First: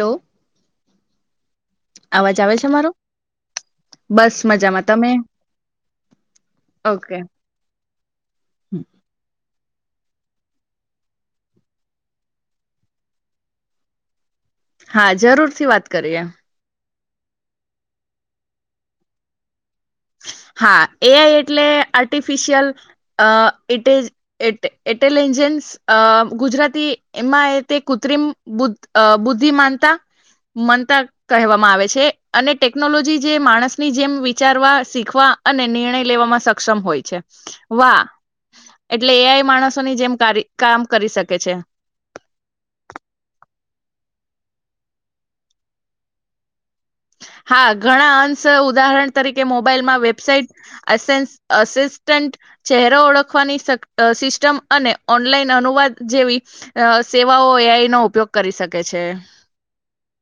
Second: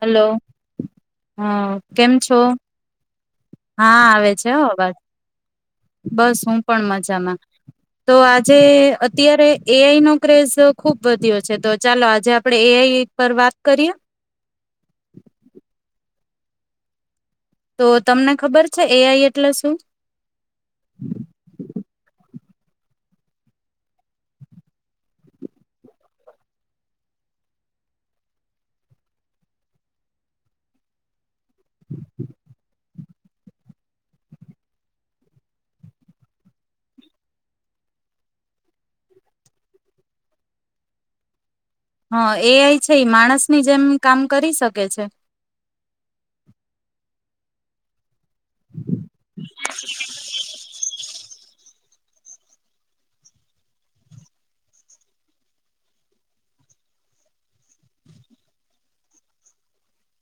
Hello હ કેમ અવાજ છો આવે છે મારો હા આવે બસ છે હો મજામાં અવાજ. તમે બસ હું પણ ઓકે મજામાં તો આજે હમ. અત્યારે એઆઈ નો ક્રેઝ ખુબ વધ્યો છે, તો ચાલો આજે આપડણે એઆઈ પર વાત કરીએ. હા જરૂર થી વાત કરીએ. તો તમને ખબર છે એ આઈ એટલે શું. હા એ આઈ એટલે આર્ટી ફિશિયલ અ એટ ઇન્ટેલિજન્સ એ ગુજરાતી એમાં એ તે કૃત્રિમ બુદ્ધિ માનતા માનતા કહેવામાં આવે છે અને ટેકનોલોજી જે માણસની જેમ વિચારવા શીખવા અને નિર્ણય લેવામાં સક્ષમ હોય છે, વાહ એટલે એઆય માણસોની જેમ કામ કરી શકે છે. હા એ આઈ છે માણસની જેમ કામ કરી શકે છે. હા ઘણા અં સે ઉદાહરણ તરીકે મોબાઈલ માં વેબસાઇટ એસેસ્ટ આસિસ્ટ ચહેરો ઓળખવાની સિસ્ટમ અને ઓનલાઈન અનુવાદ જેવી સેવાઓ એઆઈ નો ઉપયોગ કરી શકે છે.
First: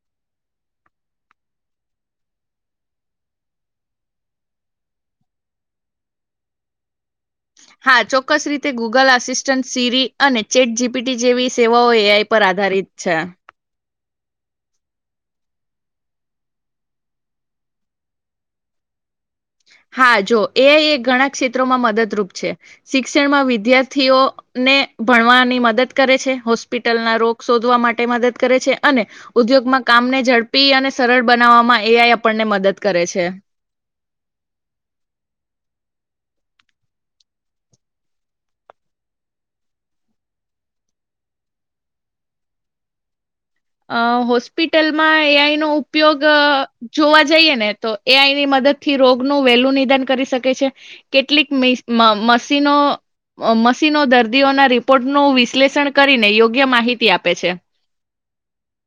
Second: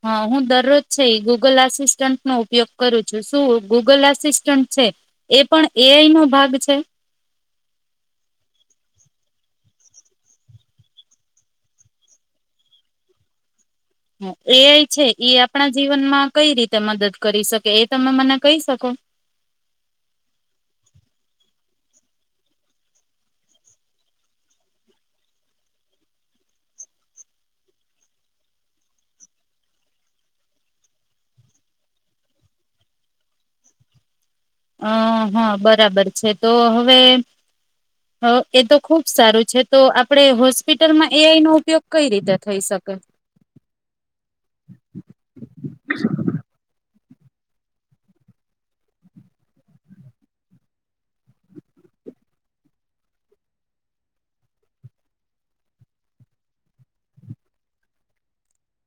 હા હું દરરોજ છે ગૂગલ આસિસ્ટન્ટનો ઉપયોગ કરું છું શું ગૂગલ આસિસ્ટન્ટ છે એ પણ એઆઈ નો ભાગ છે. હા ચોક્કસ રીતે ગૂગલ આસિસ્ટન્ટ સીરી અને ચેટ જીપીટી જેવી સેવાઓ એ આઈ પર આધારિત છે. એઆઈ છે એ આપણા જીવનમાં કઈ રીતે મદદ કરી શકે એ તમે મને કહી શકો. હા જો એઆઈ એ ઘણા ક્ષેત્રોમાં મદદરૂપ છે શિક્ષણમાં વિદ્યાર્થીઓને ભણવાની મદદ કરે છે, હોસ્પિટલના રોગ શોધવા માટે મદદ કરે છે, અને ઉદ્યોગમાં કામને ઝડપી અને સરળ બનાવવામાં એઆઈ આપણને મદદ કરે છે. અ હા બરાબર છે તો હવે એ તો ખુબ સારું છે તો આપણે હોસ્પિટલમાં એઆઈ નો ઉપયોગ કઈ રીતે થઈ શકે. અ હોસ્પિટલમાં એયનો ઉપયોગ જોવા જઈએ ને તો એઆઈની મદદ થી રોગનું વહેલું નિદાન કરી શકે છે, કેટલીક મશીનો મશીનો દર્દીઓના રિપોર્ટનું વિશ્લેષણ કરીને યોગ્ય માહિતી આપે છે.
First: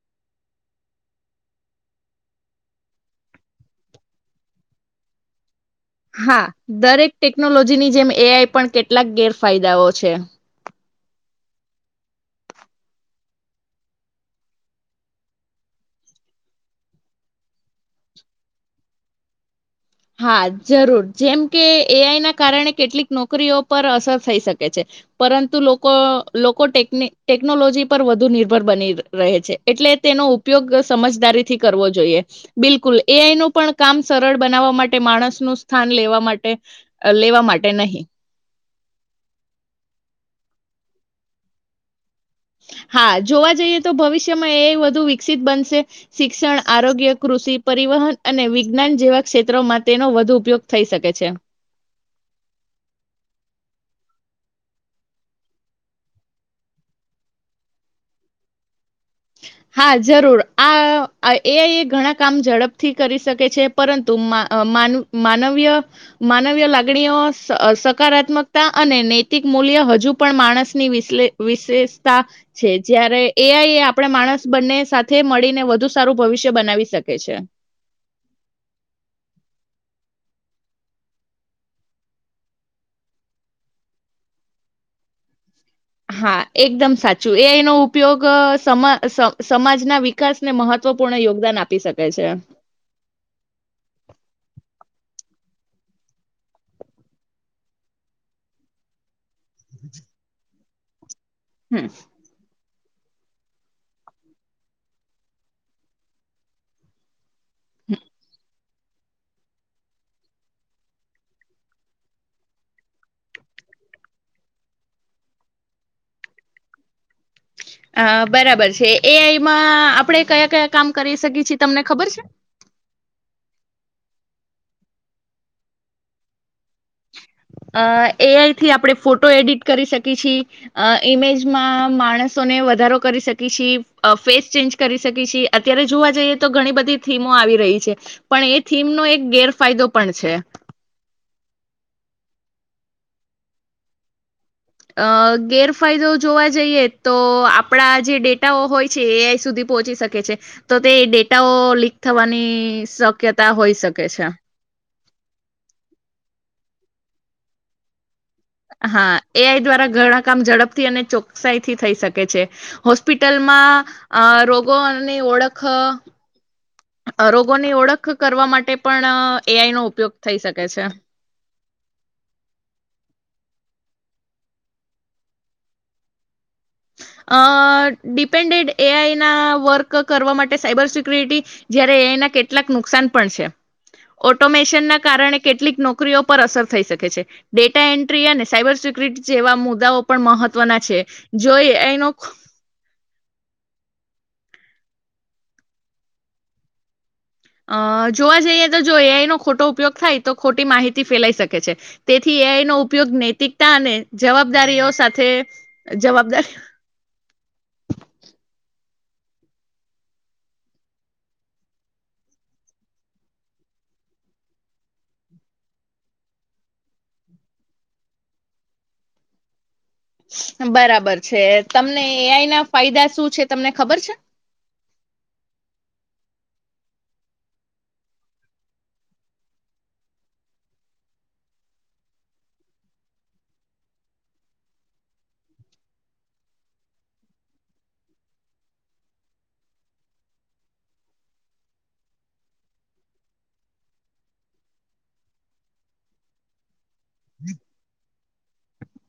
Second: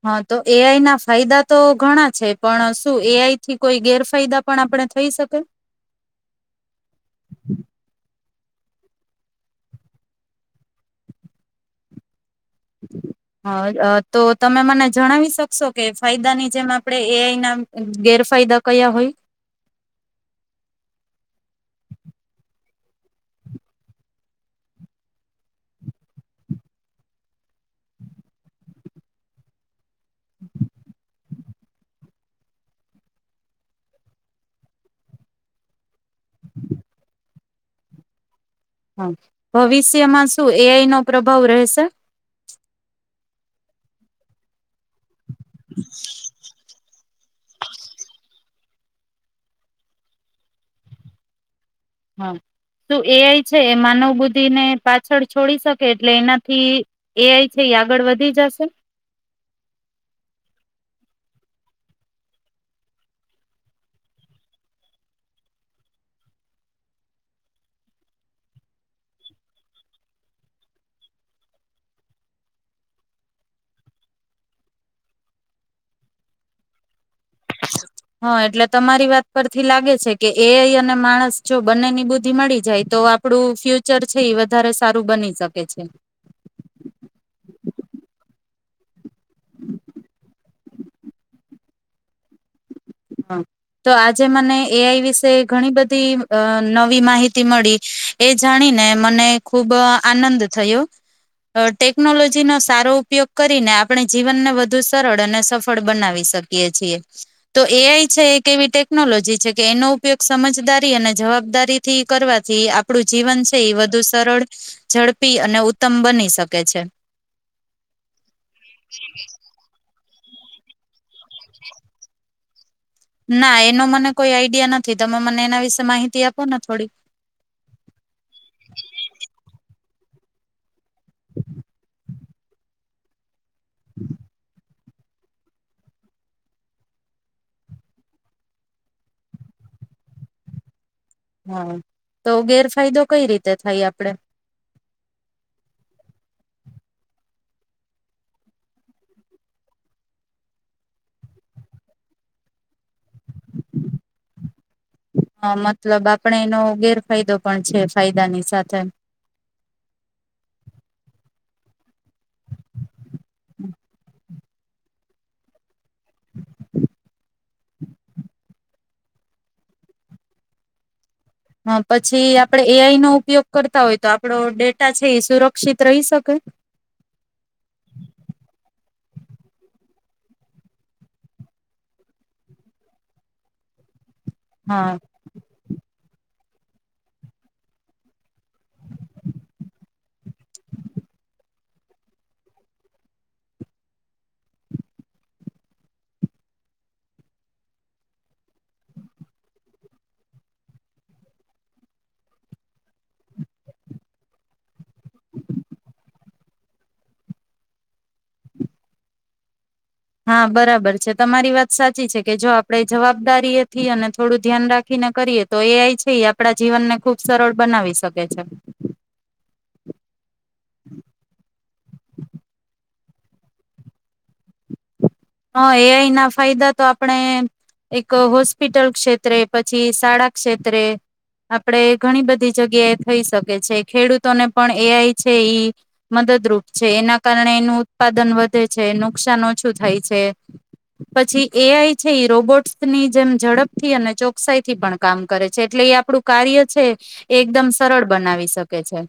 હા તો એઆઈ ના ફાયદા તો ઘણા છે, પણ શું એઆઈથી કોઈ ગેરફાયદા પણ આપણે થઈ શકે. હા દરેક ટેકનોલોજીની જેમ એ આઈ પણ કેટલાક ગેરફાયદાઓ છે. હ તો તમે મને જણાવી શકશો કે ફાયદાની જેમ આપણે એઆઈ ના ગેરફાયદા કયા હોય. હા જરૂર જેમ કે એઆઈ ના કારણે કેટલીક નોકરીઓ પર અસર થઈ શકે છે પરંતુ લોકો લોકોટેક ટેકનોલોજી પર વધુ નિર્ભર બની રહે છે એટલે તેનો ઉપયોગ સમજદારીથી કરવો જોઈએ બિલકુલ એઆઈ ન પણ કામ સરળ બનાવવા મા ટે માણસ નું સ્થાન લેવા માટે લેવા માટે નહીં. હા ભવિષ્યમાં શું એઆઈ નો પ્રભાવ રહેશે. હા જોવા જઈએ તો ભવિષ્યમાં એ વધુ બનશે શિક્ષણ આરોગ્ય કૃષિ પરિવહન અને વિજ્ઞાન જેવા ક્ષેત્રોમાં તેનો વધુ ઉપયોગ થઈ શકે છે. હા શું એઆઈ છે એ માનવ બુદ્ધિ ને પાછળ છોડી શકે એટલે એનાથી એઆઈ છે એ આગળ વધી જશે. હા જરૂર આ એઆઈ એ ઘણા કામ ઝડપથી કરી શકે છે, પરંતુન માનવી માનવીય લાગણીઓ સકારાત્મકતા અને નૈતિક મૂલ્ય હજુ પણ માણસની વિશેષતા છે જ્યારે એઆઈએ આપણે માણસ બંને સાથે મળીને વધુ સારું ભવિષ્ય બનાવી શકે છે. હા એટલે તમારી વાત પરથી લાગે છે કે એ અને માણસ જો બંને ની બુદ્ધિ મળી જાય તો આપડું ફ્યુચર છે એ વધારે સારું બની શ હા એકદમ સાચું એ એનો ઉપયોગ સમાજના વિકાસ ને મહત્વપૂર્ણ યોગદાન આપી શકે છે. હ તો આજે મને એઆઈ વિશે ઘણી બધી નવી માહિતી મળી એ જાણીને મને ખુબ આનંદ થયો. અ હમ ટેકનોલોજી નો સારો ઉપયોગ કરીને આપણે જીવનને વધુ સરળ અને સફળ બનાવી શકીએ છીએ. એઆઈ છે કેવી રીતે ટેકનોલોજી છે કે એનો ઉપયોગ સમજદારી અને જવાબદારીથી કરવાથી આપણું જીવન છે એ વધુ સરળ ઝડપી અને ઉત્તમ બની શકે છે. અ બરાબર છે એ આઈમાં આપણે કયા કયા કામ કરી શકીએ છીએ તમને ખબર છે. ના એનો મને કોઈ આઈડિયા નથી તમે મને એના વિશે માહિતી આપોને અ એઆઈ થી આપડે ફોટો એડિટ કરી શકીએ. કીચી અ ઇમેજ માં માણસ ો ને વધારો કરી શકે ફેસ ચેન્જ કરી શકી છે અત્યારે જોવા જઈએ તો ઘણી બધી થીમો આવી રહી છે પણ એ થીમ નો એક ગેરફાયદો પણ છે. હા તો ગેરફાયદો કઈ રીતે થાય આપડે. અ ગેરફાયદો જોવા જઈએ તો આપણા જે ડેટાઓ હોય છે એઆઈ સુધી પહોંચી શકે છે તો તે ડેટાઓ લીક થવાની શક્યતા હોઈ શકે છે. હ મતલબ આપડે એનો ગેરફાયદો પણ છે ફાયદો હા એ આઈ દ્વારા ઘણા કામ ઝડપથી અને ચોકસાઈ થી થઈ શકે છે હોસ્પિટલમાં અ રોગોની ઓળખ [inaudible] રોગોની ઓળખ કરવા માટે પણ એઆઈ નો ઉપયોગ થઈ શકે છે. હ પછી આપડે એઆઈ નો ઉપયોગ કરતા હોય તો આપડો ડેટા છે એ સુરક્ષિત રહી શકે. અ ડિપેન્ડેડ એઆઈ ના વર્ક કરવા માટે સાયબર સિક્યુરિટી જય્યારે એઆઈના કેટલાક નુકસાન પણ છે. ઓટોમેશન હા ના કારણે કેટલીક નોકરીઓ ઉપર અસર થઈ શકે છે ડેટા એન્ટ્રી અને સાયબર સિક્યુરિટી જેવા મુદ્દાઓ પણ મહત્વના છે. જોઈ એનો અ જોવા જઈએ તો જો એઆઈ નો ખોટો ઉપયોગ થાય તો ખોટી માહિતી ફેલાઈ શકે છે તેથી એઆઈ નો ઉપયોગ નૈતિકતા અને જવાબદારીઓ સાથે જવાબદારી હા બરાબર છે તમારી વાત સાચી છે કે જો આપણેે જવાબદારીઑથી અને થોડું ધ્યાન રાખીને કરીએ તો એ છે એ આપડા જીવનને ખુબ સરળ બનાવી શકે છે. બરાબર છે તમને એઆઈના ફાયદા શું છે તમને ખબર છે. હ એઆઈ ના ફાયદા તો આપણે એક હોસ્પિટલ ક્ષેત્રે પછી શાળા ક્ષેત્રે આપડે ઘણી બધી જગ્યાએ થઈ શકે છે ખેડૂતોને પણ એ આઈ છે મદદરૂપ છે એના કારણે એનું ઉત્પાદન વધે છે નુકસાન ઓછું થાય છે પછી એ આઈ છે એ રોબોટ્સની જેમ ઝડપથી અને ચોકસાઈ થી પણ કામ કરે છે એટલે એ આપણું કાર્ય છે એ એકદમ સરળ બનાવી શકે છે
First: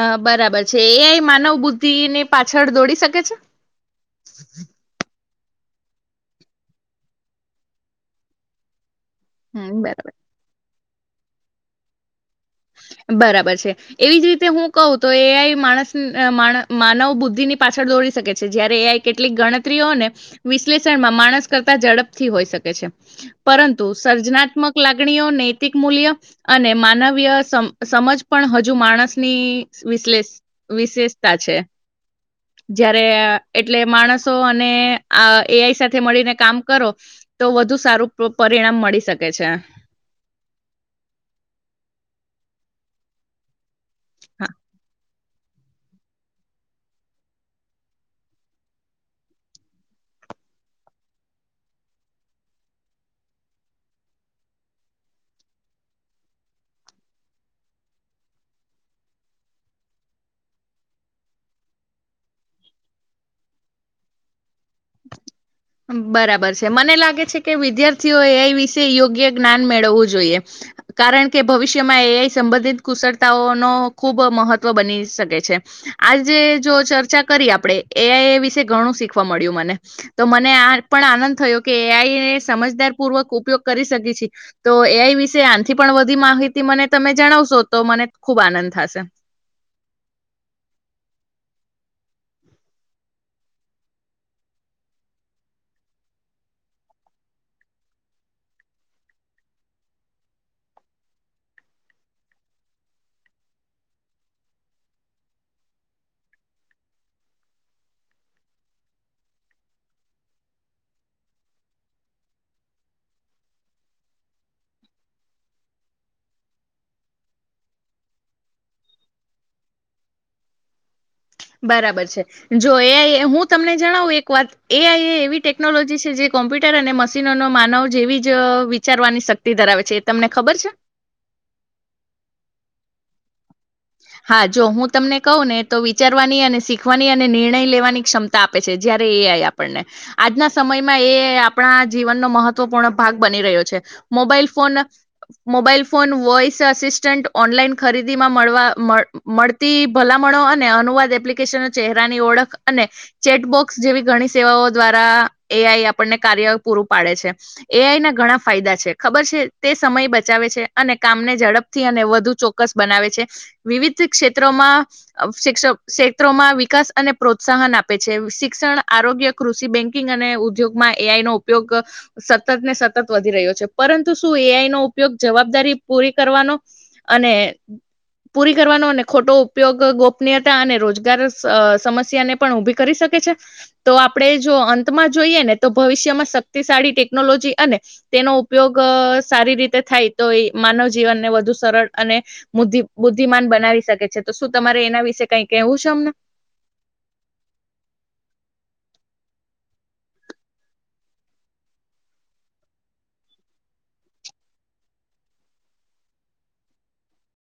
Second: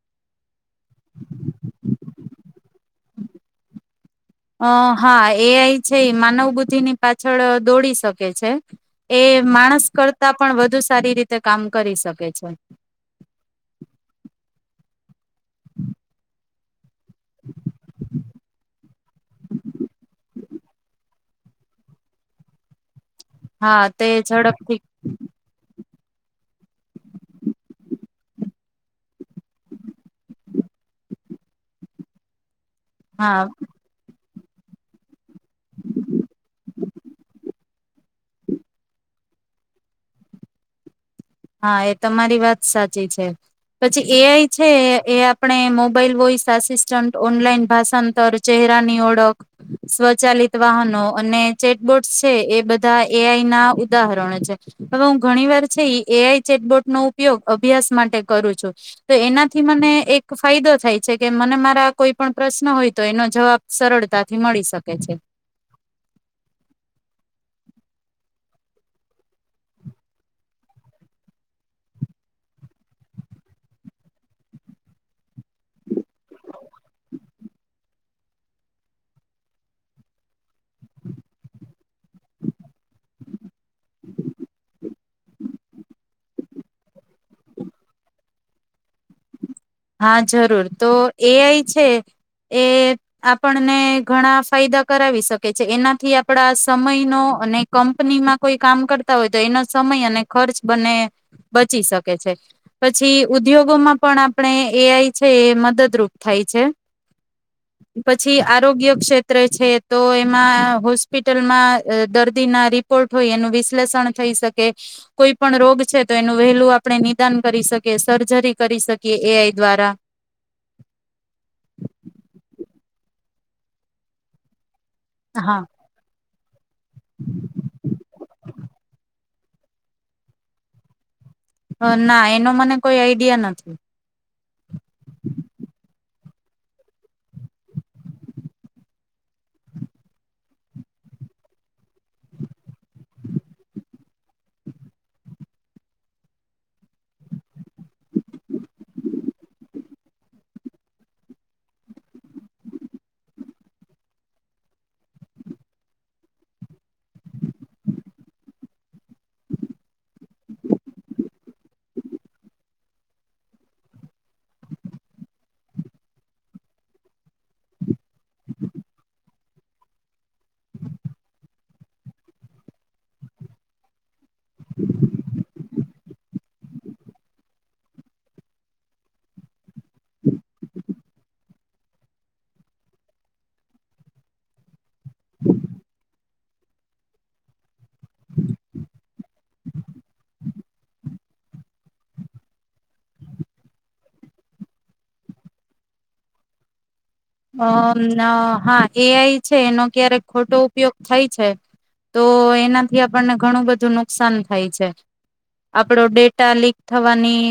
અ બરાબર છે એ આઇ માનવ બુદ્ધિ ને પાછળ દોડી શકે છે અ હા એ આઈ છે માનવ બુદ્ધિ ની પાછળ દોડી શકે છે એ હમ માણસ બરાબર કરતા પણ વધુ સારી રીતે કામ કરી શકે છે બરાબર છે. એવીજ રીતે હું કઉ તો એ આઈ માણસ માણ માનવ બુદ્ધિ ની પાછળ દોડી શકે છે. જયારે એ આઈ કેટલીક ગણતરીઓ ને વિશ્લેષણમાં માણસ કરતાં ઝડપથી હોઈ શકે છે હા પરંતુ તે ઝડપથી સર્જનાત્મક લાગણીઓ નૈતિક મૂલ્ય અને માનવીય સમ સમજ પણ હજુ માણસ ની વિશલેષ વિશેષતા છે. જયારે હા આ એટલે માણસ સો અને આ એઆઈ સાથે મળીને કામ કરો, તો વધુ સારું પો પરિણામ મળી શકે કે છે હા એ તમારી વાત સાચી છે. પછી એઆઈ છે એ આપ આપણે મોબાઈલ વોઈસ આસિસ્ટન્ટ, ઓનલાઈન ભાષાંતર, ચેહરાની ઓળખ, સ્વચાલિત વાહનો અને ચેટબોર્ડ છે. એ બધા એ આઈ ના ઉદાહરણો છે. હવે હું ઘણી વાર છે ઈ એ આઈ ચેટબોટનો ઉપયોગ અભ્યાસ માટે કરું છું. તો એનાથી મને એક ફાયદો થાય છે કે, મને મારા કોઈ પણ પ્રશ્ન હોય તો એનો જવાબ સરળતાથી મળી શ બરાબર છે. મને લાગે છે કે વિદ્યાર્થીઓ એઆઈ વિશે યોગ્ય જ્ઞાન મેળવવું જોઈએ. કારણ કે ભવિષ્યમાં એ આઈ સંબંધિત કુશળતાઓ નો ખૂબ મહત્વ બની શકે છે. આજે જો ચર્ચા કરી આપણે, એઆઈ એ વિશે ઘણું શીખવા મળ્યું મને તો મને આ પણ આનંદ થયો કે એ આઈ ને સમજદાર પૂર્વક ઉપયોગ કરી શકી છે. તો એઆઈ વિશે આનથી પણ વધી માહિત તે મને તમે જણાવશો તો મને ખુબ આનંદ થશે હા જરૂર. તો એઆઈ છે એ આપણને ઘણા ફાયદા કરાવી શકે છે. એનાથી આપડા સમયનો અને કંપનીમાં કોઈ કામ કરતા હોય તો એનો સમય અને ખર્ચ બને બચી શકે છે. પછી ઉદ્યોગોમાં પણ આ આપણે એઆઈ છે એ મદદરૂપ થાય છે. પછી આરોગ્ય ક્ષેત્રે છે તો એમાં હોસ્પિટલમાં દર્દી ના રિપોર્ટ હોય એનું વિશ્લેષણ થઈ શકે, કોઈ પણ રોગ છે તો એનું વહેલું આપણે નિદાન કરી શકીએ, સર્જરી કરી શકીએ કે એઆઈ દ્વારા બરાબર છે જો એઆઈ હું તમને જણાવું એક વાત એઆઈ એ એવી હા ટેકનોલોજી છે જે કોમ્પ્યુટર અને મશીનોનો માનવ જેવીજ અ વિચારવાની શક્તિ ધરાવે છે. એ તમને ખબર છે? અ ના એનો મને કોઈ આઈડિયા નથી. હા જો હું તમને કહું ને તો વિચારવાની, અને શીખવાની, અને નિર્ણય લેવાની ક્ષમતા આપે છે. જયારે એઆઈ આપણને આજના સમયમાં એ આપણા જીવનનો મહત્વપૂર્ણ ભાગ બની રહ્યો છે. Mobile phone mobile phone voice assistant, online ખરીદીમાં મળવા મળ મળતી ભલામણો અને અનુવાદ એપ્લિકેશન ચહેરાની ઓળખ અને ચેટબોક્સ જેવી ઘણી સેવાઓ દ્વારા એઆઈ આપણને કાર્ય પૂરું પાડે છે. એઆઈ ના ઘણા ફાયદા છે. ખબર છે? તે સમય બ ચાવે છે. અને કામને ઝડપ થી અને વધુ ચોક્કસ બનાવે છે. વિવિધ ક્ષેત્રોમાં શિક્ષ ક્ષેત્રોમાં વિકાસ અને પ્રોત્સાહન આપે છે. શિક્ષણ, આરોગ્ય, કૃષિ બેન્ક પૂરી કરવાનો અને ખોટો ઉપયોગ ગોપનીયતા અને રોજગાર સઅ સમસ્યાને પણ ઉઊભી કરી શકે છે. તો આપણે જો અંતમાં જોઈએ ને તો ભવિષ્યમાં શક્તિશાળી ટેકનોલોજી અને તેનો ઉપયોગ સારી રીતે થાય તો એ માનવ જીવનને વધુ સરળ અને મુદ્ધિ બુદ્ધિમાન બનાવી શકે છે. તો શું તમારે એના વિશે કઈ કેવું છે અમને? અમ હા એ આઈ છે, એનો ક્યારેક ખોટો ઉપયોગ થાય છે, તો એનાથી આપણને ઘણું બધું નુકસાન થાય છે. આપડો ડેટા લીક થવાની